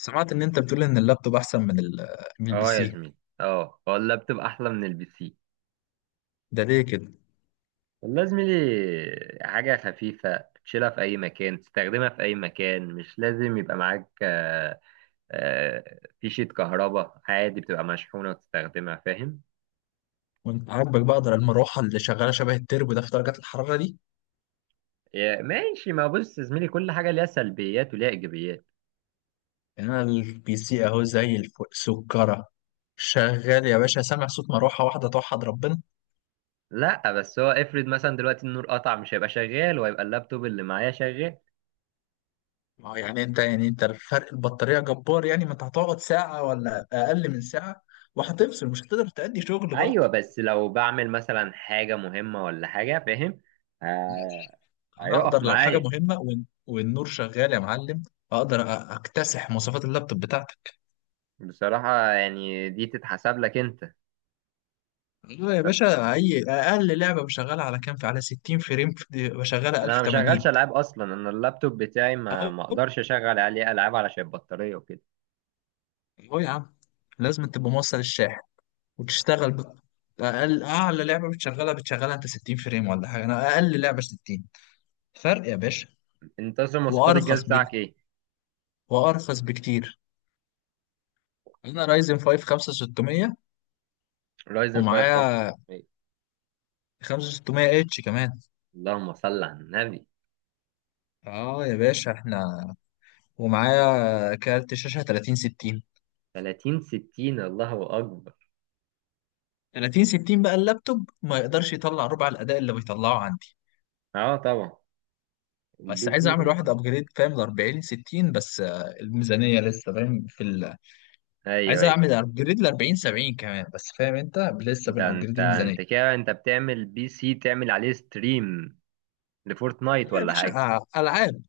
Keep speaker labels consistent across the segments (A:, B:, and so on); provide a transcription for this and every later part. A: سمعت ان انت بتقول ان اللابتوب احسن من من البي
B: اه يا
A: سي.
B: زميلي اه هو اللابتوب احلى من البي سي.
A: ده ليه كده؟
B: والله يا زميلي حاجة خفيفة تشيلها في أي مكان، تستخدمها في أي مكان، مش لازم يبقى معاك آه، فيشة كهرباء، عادي بتبقى مشحونة وتستخدمها، فاهم.
A: وانت عاجبك بقى اقدر المروحه اللي شغاله شبه التربو ده في درجات الحراره دي؟
B: ماشي، ما بص يا زميلي، كل حاجة ليها سلبيات وليها إيجابيات.
A: يعني انا البي سي اهو زي الفل، سكره، شغال يا باشا، سامع صوت مروحه واحده توحد ربنا.
B: لا بس هو افرض مثلا دلوقتي النور قطع، مش هيبقى شغال، وهيبقى اللابتوب اللي معايا شغال.
A: يعني انت، الفرق البطاريه جبار، يعني ما انت هتقعد ساعه ولا اقل من ساعه وهتفصل، مش هتقدر تأدي شغل برضه.
B: أيوة، بس لو بعمل مثلا حاجة مهمة ولا حاجة، فاهم، آه،
A: انا
B: هيقف
A: اقدر لو حاجه
B: معايا.
A: مهمه والنور شغال يا معلم، اقدر اكتسح مواصفات اللابتوب بتاعتي.
B: بصراحة يعني دي تتحسب لك انت.
A: لا يا باشا، اي اقل لعبه بشغلها على كام، في، على 60 فريم، بشغلها
B: انا ما بشغلش
A: 1080.
B: العاب اصلا، انا اللابتوب بتاعي ما
A: اهو،
B: اقدرش اشغل عليه العاب علشان البطارية وكده.
A: اهو يا عم، لازم تبقى موصل الشاحن وتشتغل اقل، اعلى لعبه بتشغلها انت 60 فريم ولا حاجه، انا اقل لعبه 60. فرق يا باشا،
B: انت اصلا مواصفات الجهاز
A: وارخص بك
B: بتاعك ايه؟
A: وارخص بكتير. انا رايزن 5 5600
B: رايزن 5 5
A: ومعايا
B: ايه؟
A: 5600 اتش كمان.
B: اللهم صل على النبي.
A: اه يا باشا احنا، ومعايا كارت شاشه 3060،
B: 30 60؟ الله اكبر.
A: 30 60 بقى اللابتوب ما يقدرش يطلع ربع الاداء اللي بيطلعه عندي.
B: اه طبعا،
A: بس
B: البي
A: عايز
B: سي
A: اعمل
B: برضه
A: واحد ابجريد، فاهم، ل 40 60 بس، الميزانيه لسه، فاهم،
B: ايوه
A: عايز
B: ايوه.
A: اعمل ابجريد ل 40 70 كمان بس، فاهم، انت لسه
B: ده
A: بنابجريد
B: انت
A: الميزانيه.
B: انت كده انت بتعمل بي سي تعمل عليه ستريم لفورتنايت
A: لا يا
B: ولا
A: باشا،
B: حاجة؟
A: العاب،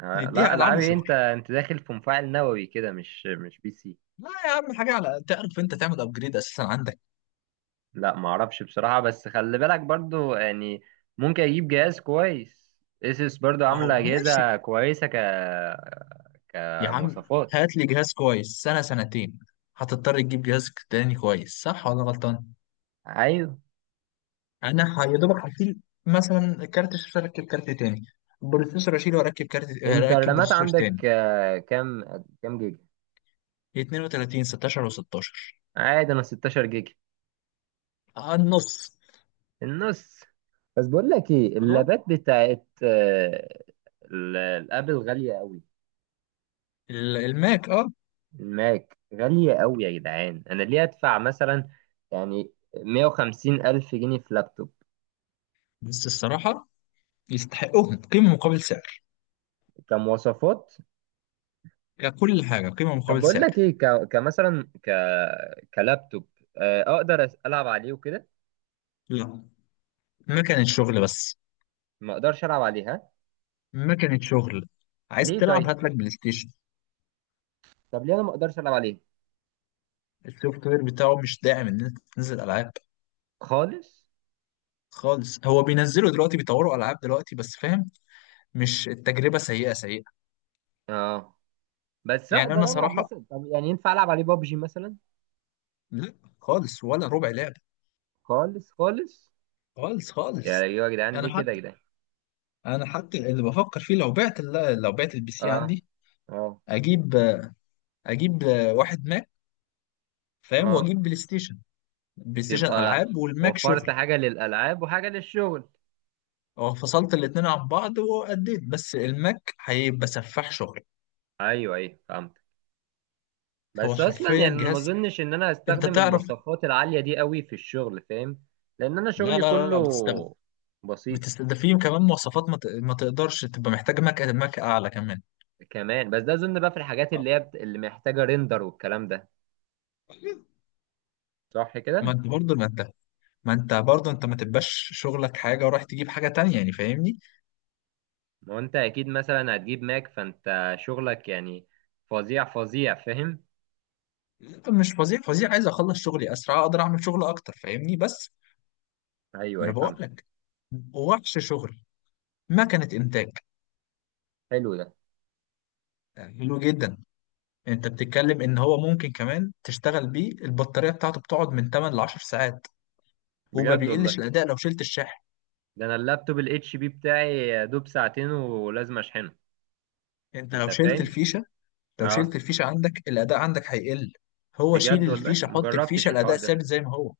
B: آه لا،
A: نديها العاب
B: العاب ايه؟
A: وشغل.
B: انت انت داخل في مفاعل نووي كده، مش بي سي.
A: لا يا عم، حاجه على، تعرف انت تعمل ابجريد اساسا عندك؟
B: لا ما اعرفش بصراحة، بس خلي بالك برضو يعني، ممكن اجيب جهاز كويس. اسس برضو
A: ما
B: عاملة
A: هو ماشي
B: اجهزة كويسة ك
A: يا عم،
B: كمواصفات.
A: هات لي جهاز كويس سنه، سنتين، هتضطر تجيب جهاز تاني كويس، صح ولا غلطان؟
B: ايوه،
A: انا يا دوبك هشيل مثلا كارت الشاشه اركب كارت تاني، بروسيسور اشيله واركب كارت،
B: انت
A: اركب
B: الرامات
A: بروسيسور
B: عندك
A: تاني.
B: كام؟ كام جيجا؟
A: 32، 16 و16،
B: عادي، انا 16 جيجا،
A: النص.
B: النص. بس بقول لك ايه،
A: اه،
B: اللابات بتاعت الابل غالية قوي.
A: الماك، اه.
B: الماك غالية قوي يا جدعان. انا ليه ادفع مثلا يعني 150 الف جنيه في لابتوب
A: بس الصراحه يستحقوهم، قيمه مقابل سعر،
B: كمواصفات؟
A: ككل حاجه، قيمه
B: طب
A: مقابل
B: بقول
A: سعر.
B: لك ايه، كلابتوب، آه، اقدر أس- العب عليه وكده.
A: لا، ما كانت شغل بس،
B: ما اقدرش العب عليها
A: ما كانت شغل، عايز
B: ليه
A: تلعب
B: طيب؟
A: هات لك بلاي ستيشن.
B: طب ليه انا ما اقدرش العب عليه
A: السوفت وير بتاعه مش داعم ان انت تنزل العاب
B: خالص؟
A: خالص، هو بينزلوا دلوقتي بيطوروا العاب دلوقتي بس، فاهم. مش التجربه سيئه سيئه.
B: اه. بس
A: يعني
B: اقدر
A: انا
B: العب
A: صراحه،
B: مثلا، طب يعني ينفع العب عليه بابجي مثلا؟
A: لا، خالص، ولا ربع لعبة.
B: خالص خالص؟
A: خالص،
B: يا
A: خالص.
B: ايوه يا جدعان، ليه
A: انا
B: كده يا
A: حتى
B: جدعان؟
A: انا حتى اللي بفكر فيه، لو بعت البي سي
B: اه،
A: عندي،
B: اه،
A: اجيب اجيب واحد ماك، فاهم،
B: اه.
A: واجيب بلاي ستيشن، بلاي ستيشن
B: تبقى
A: العاب والماك
B: وفرت
A: شغل.
B: حاجه للالعاب وحاجه للشغل.
A: اه، فصلت الاتنين عن بعض واديت، بس الماك هيبقى سفاح شغل.
B: ايوه ايوه فهمت.
A: هو
B: بس اصلا يعني
A: حرفيا
B: انا ما
A: جهاز
B: اظنش ان انا
A: انت
B: هستخدم
A: تعرف،
B: المواصفات العاليه دي قوي في الشغل، فاهم، لان انا
A: لا
B: شغلي
A: لا لا
B: كله
A: لا بتستغل،
B: بسيط.
A: ده فيه كمان مواصفات، ما تقدرش، تبقى محتاج ماك اعلى كمان.
B: كمان؟ بس ده اظن بقى في الحاجات اللي هي اللي محتاجه ريندر والكلام ده، صح
A: ما
B: كده؟
A: انت برضه ما انت ما انت برضه انت ما تبقاش شغلك حاجه ورايح تجيب حاجه تانية، يعني فاهمني.
B: ما هو انت اكيد مثلا هتجيب ماك، فانت شغلك يعني فظيع فظيع فاهم.
A: لا، مش فظيع فظيع، عايز اخلص شغلي اسرع، اقدر اعمل شغل اكتر، فاهمني، بس.
B: ايوه
A: ما
B: اي
A: انا بقول
B: فهمت.
A: لك، وحش شغل، مكنه انتاج.
B: حلو ده؟
A: حلو جدا. انت بتتكلم ان هو ممكن كمان تشتغل بيه، البطاريه بتاعته بتقعد من 8 ل 10 ساعات، وما
B: بجد
A: بيقلش
B: والله؟
A: الاداء لو شلت الشاحن.
B: ده انا اللابتوب الاتش بي بتاعي يا دوب ساعتين ولازم اشحنه،
A: انت لو
B: انت
A: شلت
B: فاهم.
A: الفيشه، لو شلت
B: اه،
A: الفيشه عندك الاداء عندك هيقل، هو شيل
B: بجد والله،
A: الفيشه، حط الفيشه،
B: مجربتش الحوار
A: الاداء
B: ده.
A: ثابت زي ما هو.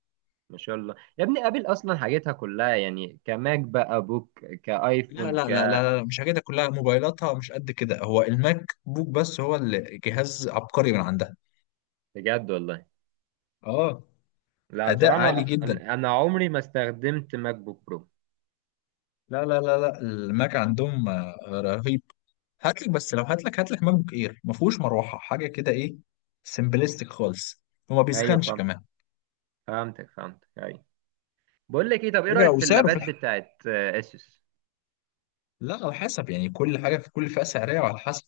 B: ما شاء الله، يا ابني ابل اصلا حاجتها كلها يعني، كماك بقى بوك،
A: لا
B: كايفون ك.
A: لا لا لا لا، مش حاجاتها كلها، موبايلاتها مش قد كده، هو الماك بوك بس، هو الجهاز عبقري من عندها.
B: بجد والله؟
A: اه.
B: لا
A: اداء
B: بصراحه
A: عالي
B: انا
A: جدا.
B: انا أنا عمري ما استخدمت ماك بوك برو.
A: لا لا لا لا، الماك عندهم رهيب. هاتلك بس لو هاتلك ماك بوك اير، ما فيهوش مروحه، حاجه كده، ايه، سمبلستيك خالص، وما
B: ايوه
A: بيسخنش
B: فهمت،
A: كمان.
B: فهمتك فهمتك، ايوه. بقول لك ايه، طب ايه
A: رجع
B: رايك في
A: وسعره في
B: اللابات
A: الحق.
B: بتاعت اسوس؟
A: لا، على حسب يعني، كل حاجه في كل فئه سعريه، وعلى حسب.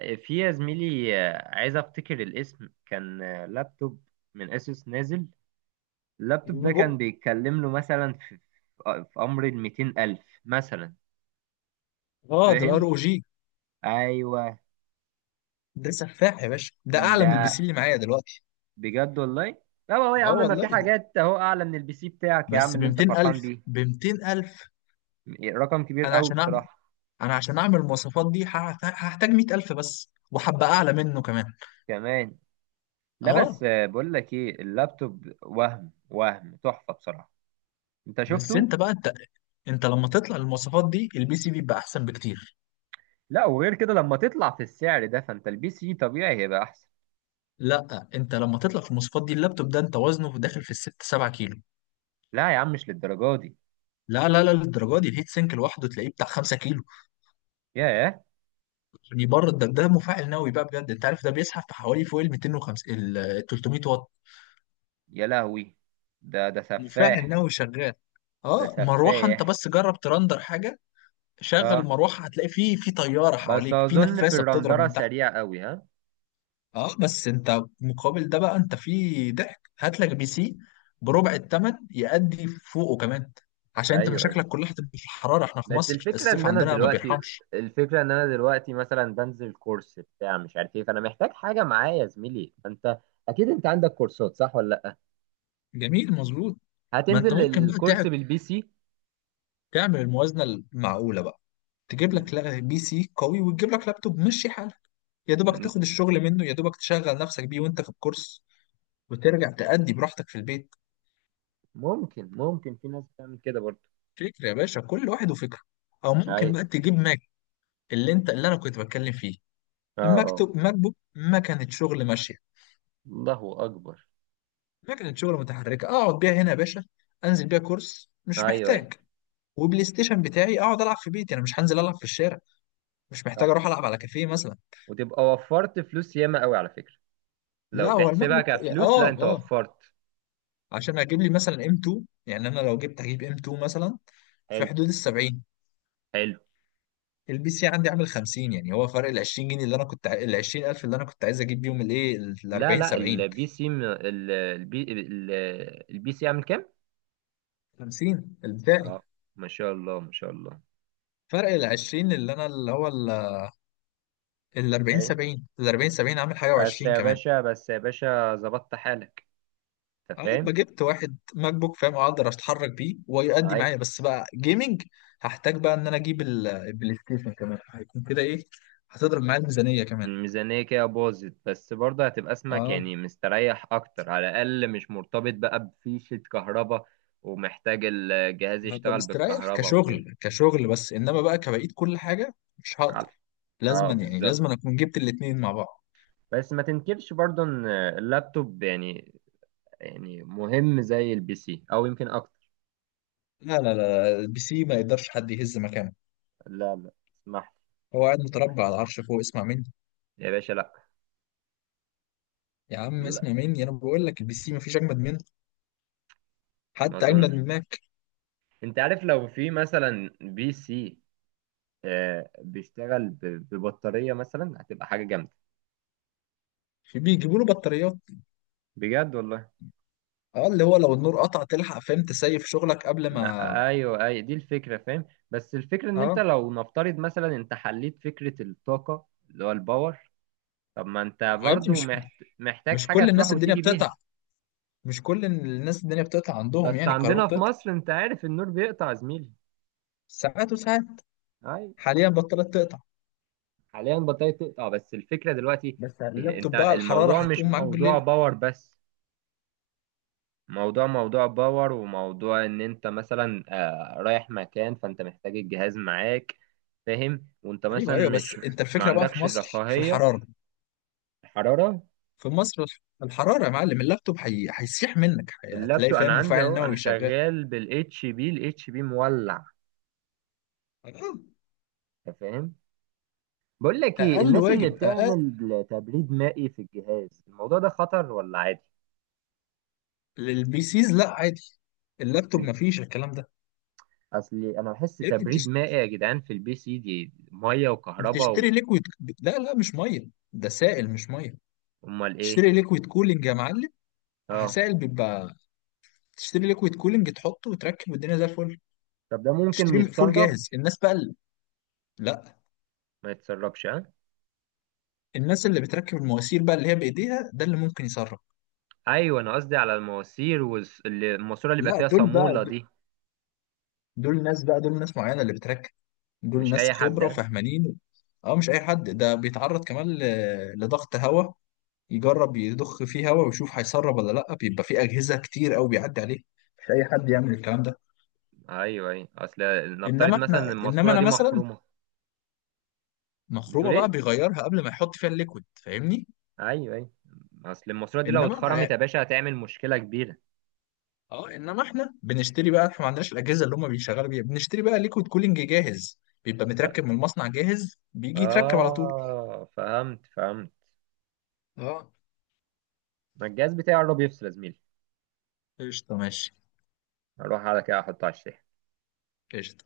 B: في يا زميلي، عايز افتكر الاسم، كان لابتوب من اسوس نازل، اللابتوب ده كان
A: الفيفو.
B: بيتكلم له مثلا في امر ال 200,000 مثلا،
A: اه، ده الار
B: فاهم.
A: او جي،
B: ايوه
A: ده سفاح يا باشا، ده اعلى من البي سي
B: ده؟
A: اللي معايا دلوقتي.
B: بجد والله. لا هو يا
A: اه
B: عم ما
A: والله،
B: في
A: ده
B: حاجات اهو اعلى من البي سي بتاعك يا عم
A: بس ب
B: اللي انت فرحان
A: 200000،
B: بيه. رقم كبير
A: انا
B: قوي
A: عشان اعمل
B: بصراحة.
A: انا عشان اعمل المواصفات دي هحتاج 100000 بس، وحبة اعلى منه كمان.
B: كمان. لا بس
A: اه،
B: بقول لك ايه، اللابتوب وهم، وهم تحفة بصراحة، انت
A: بس
B: شفته.
A: انت بقى انت انت لما تطلع المواصفات دي البي سي بيبقى احسن بكتير.
B: لا وغير كده لما تطلع في السعر ده، فانت البي سي طبيعي هيبقى احسن.
A: لا، انت لما تطلع في المواصفات دي اللابتوب ده، انت وزنه داخل في الست، سبعة كيلو.
B: لا يا عم، مش للدرجة دي.
A: لا لا لا، للدرجه دي الهيت سينك لوحده تلاقيه بتاع 5 كيلو،
B: ياه.
A: يعني بره ده مفاعل نووي بقى بجد. انت عارف ده بيسحب في حوالي فوق ال 250 ال 300 واط،
B: يا لهوي، ده ده
A: مفاعل
B: سفاح.
A: نووي شغال.
B: ده
A: اه، مروحه، انت
B: سفاح.
A: بس جرب ترندر حاجه، شغل
B: ها.
A: المروحه، هتلاقي في طياره
B: بس
A: حواليك في
B: اظن في
A: نفاسه بتضرب
B: الرندرة
A: من تحت.
B: سريع قوي، ها.
A: اه، بس انت مقابل ده بقى، انت في ضحك هات لك بي سي بربع الثمن، يأدي فوقه كمان، عشان انت
B: ايوه، أيوه.
A: مشاكلك كلها هتبقى في الحراره، احنا في
B: بس
A: مصر
B: الفكرة
A: الصيف
B: ان انا
A: عندنا ما
B: دلوقتي،
A: بيرحمش.
B: الفكرة ان انا دلوقتي مثلا بنزل كورس بتاع مش عارف ايه، فانا محتاج حاجة معايا يا زميلي. فانت اكيد انت عندك كورسات، صح ولا لا؟
A: جميل، مظبوط. ما انت
B: هتنزل
A: ممكن بقى
B: الكورس بالبي سي؟
A: تعمل الموازنه المعقوله بقى، تجيب لك بي سي قوي، وتجيب لك لابتوب مشي حالك، يا دوبك
B: م-
A: تاخد الشغل منه، يا دوبك تشغل نفسك بيه وانت في الكورس، وترجع تأدي براحتك في البيت.
B: ممكن، ممكن، في ناس بتعمل كده برضه.
A: فكرة يا باشا، كل واحد وفكرة. او ممكن
B: ايوه.
A: بقى تجيب ماك، اللي انا كنت بتكلم فيه،
B: اه اه.
A: المكتب، ماك بوك، مكنة شغل ماشية،
B: الله اكبر.
A: مكنة شغل متحركة، اقعد بيها هنا يا باشا، انزل بيها كورس، مش
B: ايوه ايوه.
A: محتاج. وبلاي ستيشن بتاعي اقعد العب في بيتي، انا مش هنزل العب في الشارع، مش محتاج
B: صح.
A: اروح العب على كافيه مثلا.
B: وتبقى وفرت فلوس ياما قوي على فكرة، لو
A: لا هو الماك
B: تحسبها
A: بوك،
B: كفلوس لا انت وفرت.
A: عشان اجيب لي مثلا ام 2، يعني انا لو جبت هجيب ام 2 مثلا في
B: حلو.
A: حدود ال 70،
B: حلو.
A: البي سي عندي عامل 50، يعني هو فرق ال 20 جنيه اللي انا كنت، ال 20000 اللي انا كنت عايز اجيب بيهم الايه، ال
B: لا
A: 40
B: لا
A: 70.
B: البي سي م- ال- البي ال- البي سي عامل كام؟
A: 50 البدائي.
B: اه. ما شاء الله، ما شاء الله.
A: فرق ال 20 اللي هو ال 40
B: اي.
A: 70، عامل حاجه
B: بس
A: و20
B: يا
A: كمان.
B: باشا، بس يا باشا ظبطت حالك، انت
A: انا بقى
B: فاهم.
A: جبت واحد ماك بوك، فاهم، اقدر اتحرك بيه ويؤدي
B: اي.
A: معايا، بس بقى جيمنج هحتاج بقى ان انا اجيب البلاي ستيشن كمان، هيكون كده ايه، هتضرب معايا الميزانيه كمان.
B: الميزانية كده باظت، بس برضه هتبقى اسمك
A: اه،
B: يعني مستريح اكتر، على الاقل مش مرتبط بقى بفيشة كهرباء ومحتاج الجهاز
A: هبقى
B: يشتغل
A: مستريح
B: بالكهرباء وكده.
A: كشغل، بس انما بقى كبقيت كل حاجه مش هقدر،
B: على- اه
A: لازما
B: بالظبط.
A: اكون جبت الاتنين مع بعض.
B: بس ما تنكرش برضه ان اللابتوب يعني، يعني مهم زي البي سي او يمكن اكتر.
A: لا لا لا، البي سي ما يقدرش حد يهز مكانه،
B: لا لا. اسمح
A: هو قاعد متربع على العرش فوق، اسمع مني.
B: لي يا باشا، لا.
A: يا عم،
B: لا،
A: اسمع مني، انا بقول لك البي سي مفيش اجمد منه،
B: ما
A: حتى اجمد
B: اظنش.
A: من ماك.
B: انت عارف، لو في مثلا بي سي آه، بيشتغل ب- ببطارية مثلا، هتبقى حاجة جامدة.
A: بيجيبوا له بطاريات،
B: بجد والله؟
A: اه، اللي هو لو النور قطع تلحق، فاهم، تسيف شغلك قبل
B: ما
A: ما.
B: ايوه، اي دي الفكرة، فاهم. بس الفكرة ان انت
A: اه.
B: لو نفترض مثلا انت حليت فكرة الطاقة اللي هو الباور، طب ما انت
A: ما يا ابني،
B: برضو
A: مش
B: محتاج
A: مش
B: حاجة
A: كل
B: تروح
A: الناس الدنيا
B: وتيجي
A: بتقطع،
B: بيها.
A: مش كل الناس الدنيا بتقطع عندهم،
B: بس
A: يعني الكهرباء
B: عندنا في
A: بتقطع
B: مصر انت عارف النور بيقطع يا زميلي.
A: ساعات وساعات،
B: اي.
A: حاليا بطلت تقطع.
B: حاليا البطارية بتقطع، بس الفكرة دلوقتي،
A: بس
B: إيه، انت
A: اللابتوب بقى الحراره
B: الموضوع مش
A: هتقوم معاك
B: موضوع
A: بالليل.
B: باور بس، موضوع موضوع باور وموضوع ان انت مثلا رايح مكان، فانت محتاج الجهاز معاك فاهم، وانت
A: ايوه
B: مثلا
A: ايوه، بس
B: مش
A: انت
B: ما
A: الفكره بقى في
B: عندكش
A: مصر في
B: الرفاهية.
A: الحراره،
B: الحرارة؟
A: في مصر الحراره يا معلم، اللابتوب هيسيح منك، هتلاقي،
B: اللابتوب انا
A: فاهم،
B: عندي
A: مفاعل
B: اهو، انا
A: نووي شغال.
B: شغال بالاتش بي، الاتش بي مولع،
A: آه.
B: أنت فاهم. بقول لك ايه،
A: اقل
B: الناس اللي
A: واجب، اقل
B: بتعمل تبريد مائي في الجهاز، الموضوع ده خطر ولا عادي؟
A: للبي سيز، لا عادي، اللابتوب ما فيش الكلام ده.
B: اصلي انا بحس
A: يا ابني
B: تبريد مائي يا جدعان في البي سي دي، ميه وكهرباء
A: بتشتري ليكويد، لا لا، مش ميه، ده سائل مش ميه،
B: امال ايه؟
A: تشتري ليكويد كولينج يا معلم،
B: اه،
A: سائل بيبقى، تشتري ليكويد كولينج تحطه وتركب والدنيا زي الفل،
B: طب ده ممكن
A: تشتري مقفول
B: يتسرب؟
A: جاهز، الناس بقى اللي.... لا.
B: ما يتسربش، ها؟
A: الناس اللي بتركب المواسير بقى اللي هي بايديها، ده اللي ممكن يسرق.
B: ايوه، انا قصدي على المواسير والماسوره اللي بيبقى
A: لا
B: فيها
A: دول
B: صاموله
A: بقى،
B: دي،
A: دول ناس معينه اللي بتركب، دول
B: مش
A: ناس
B: اي حد،
A: خبره
B: ها؟
A: وفهمانين. اه، مش اي حد، ده بيتعرض كمان لضغط هواء، يجرب يضخ فيه هواء ويشوف هيسرب ولا لا، بيبقى فيه اجهزه كتير قوي بيعدي عليه، مش اي حد يعمل الكلام ده.
B: ايوه ايوه. اصل نفترض مثلا إن
A: انما
B: الماسوره
A: انا
B: دي
A: مثلا،
B: مخرومه،
A: مخرومه
B: بتقول ايه؟
A: بقى بيغيرها قبل ما يحط فيها الليكويد، فاهمني.
B: ايوه ايوه، اصل الماسوره دي لو اتخرمت
A: انما،
B: يا باشا هتعمل مشكله كبيره.
A: اه، انما احنا بنشتري بقى، احنا ما عندناش الاجهزه اللي هم بيشغلوا بيها، بنشتري بقى ليكويد كولينج جاهز، بيبقى
B: ف-
A: متركب من المصنع جاهز، بيجي يتركب على طول.
B: اه فهمت فهمت.
A: اه،
B: ما الجهاز بتاعي قرب يفصل يا زميلي،
A: قشطه، ماشي،
B: اروح على كده احطه على الشاحن.
A: قشطه.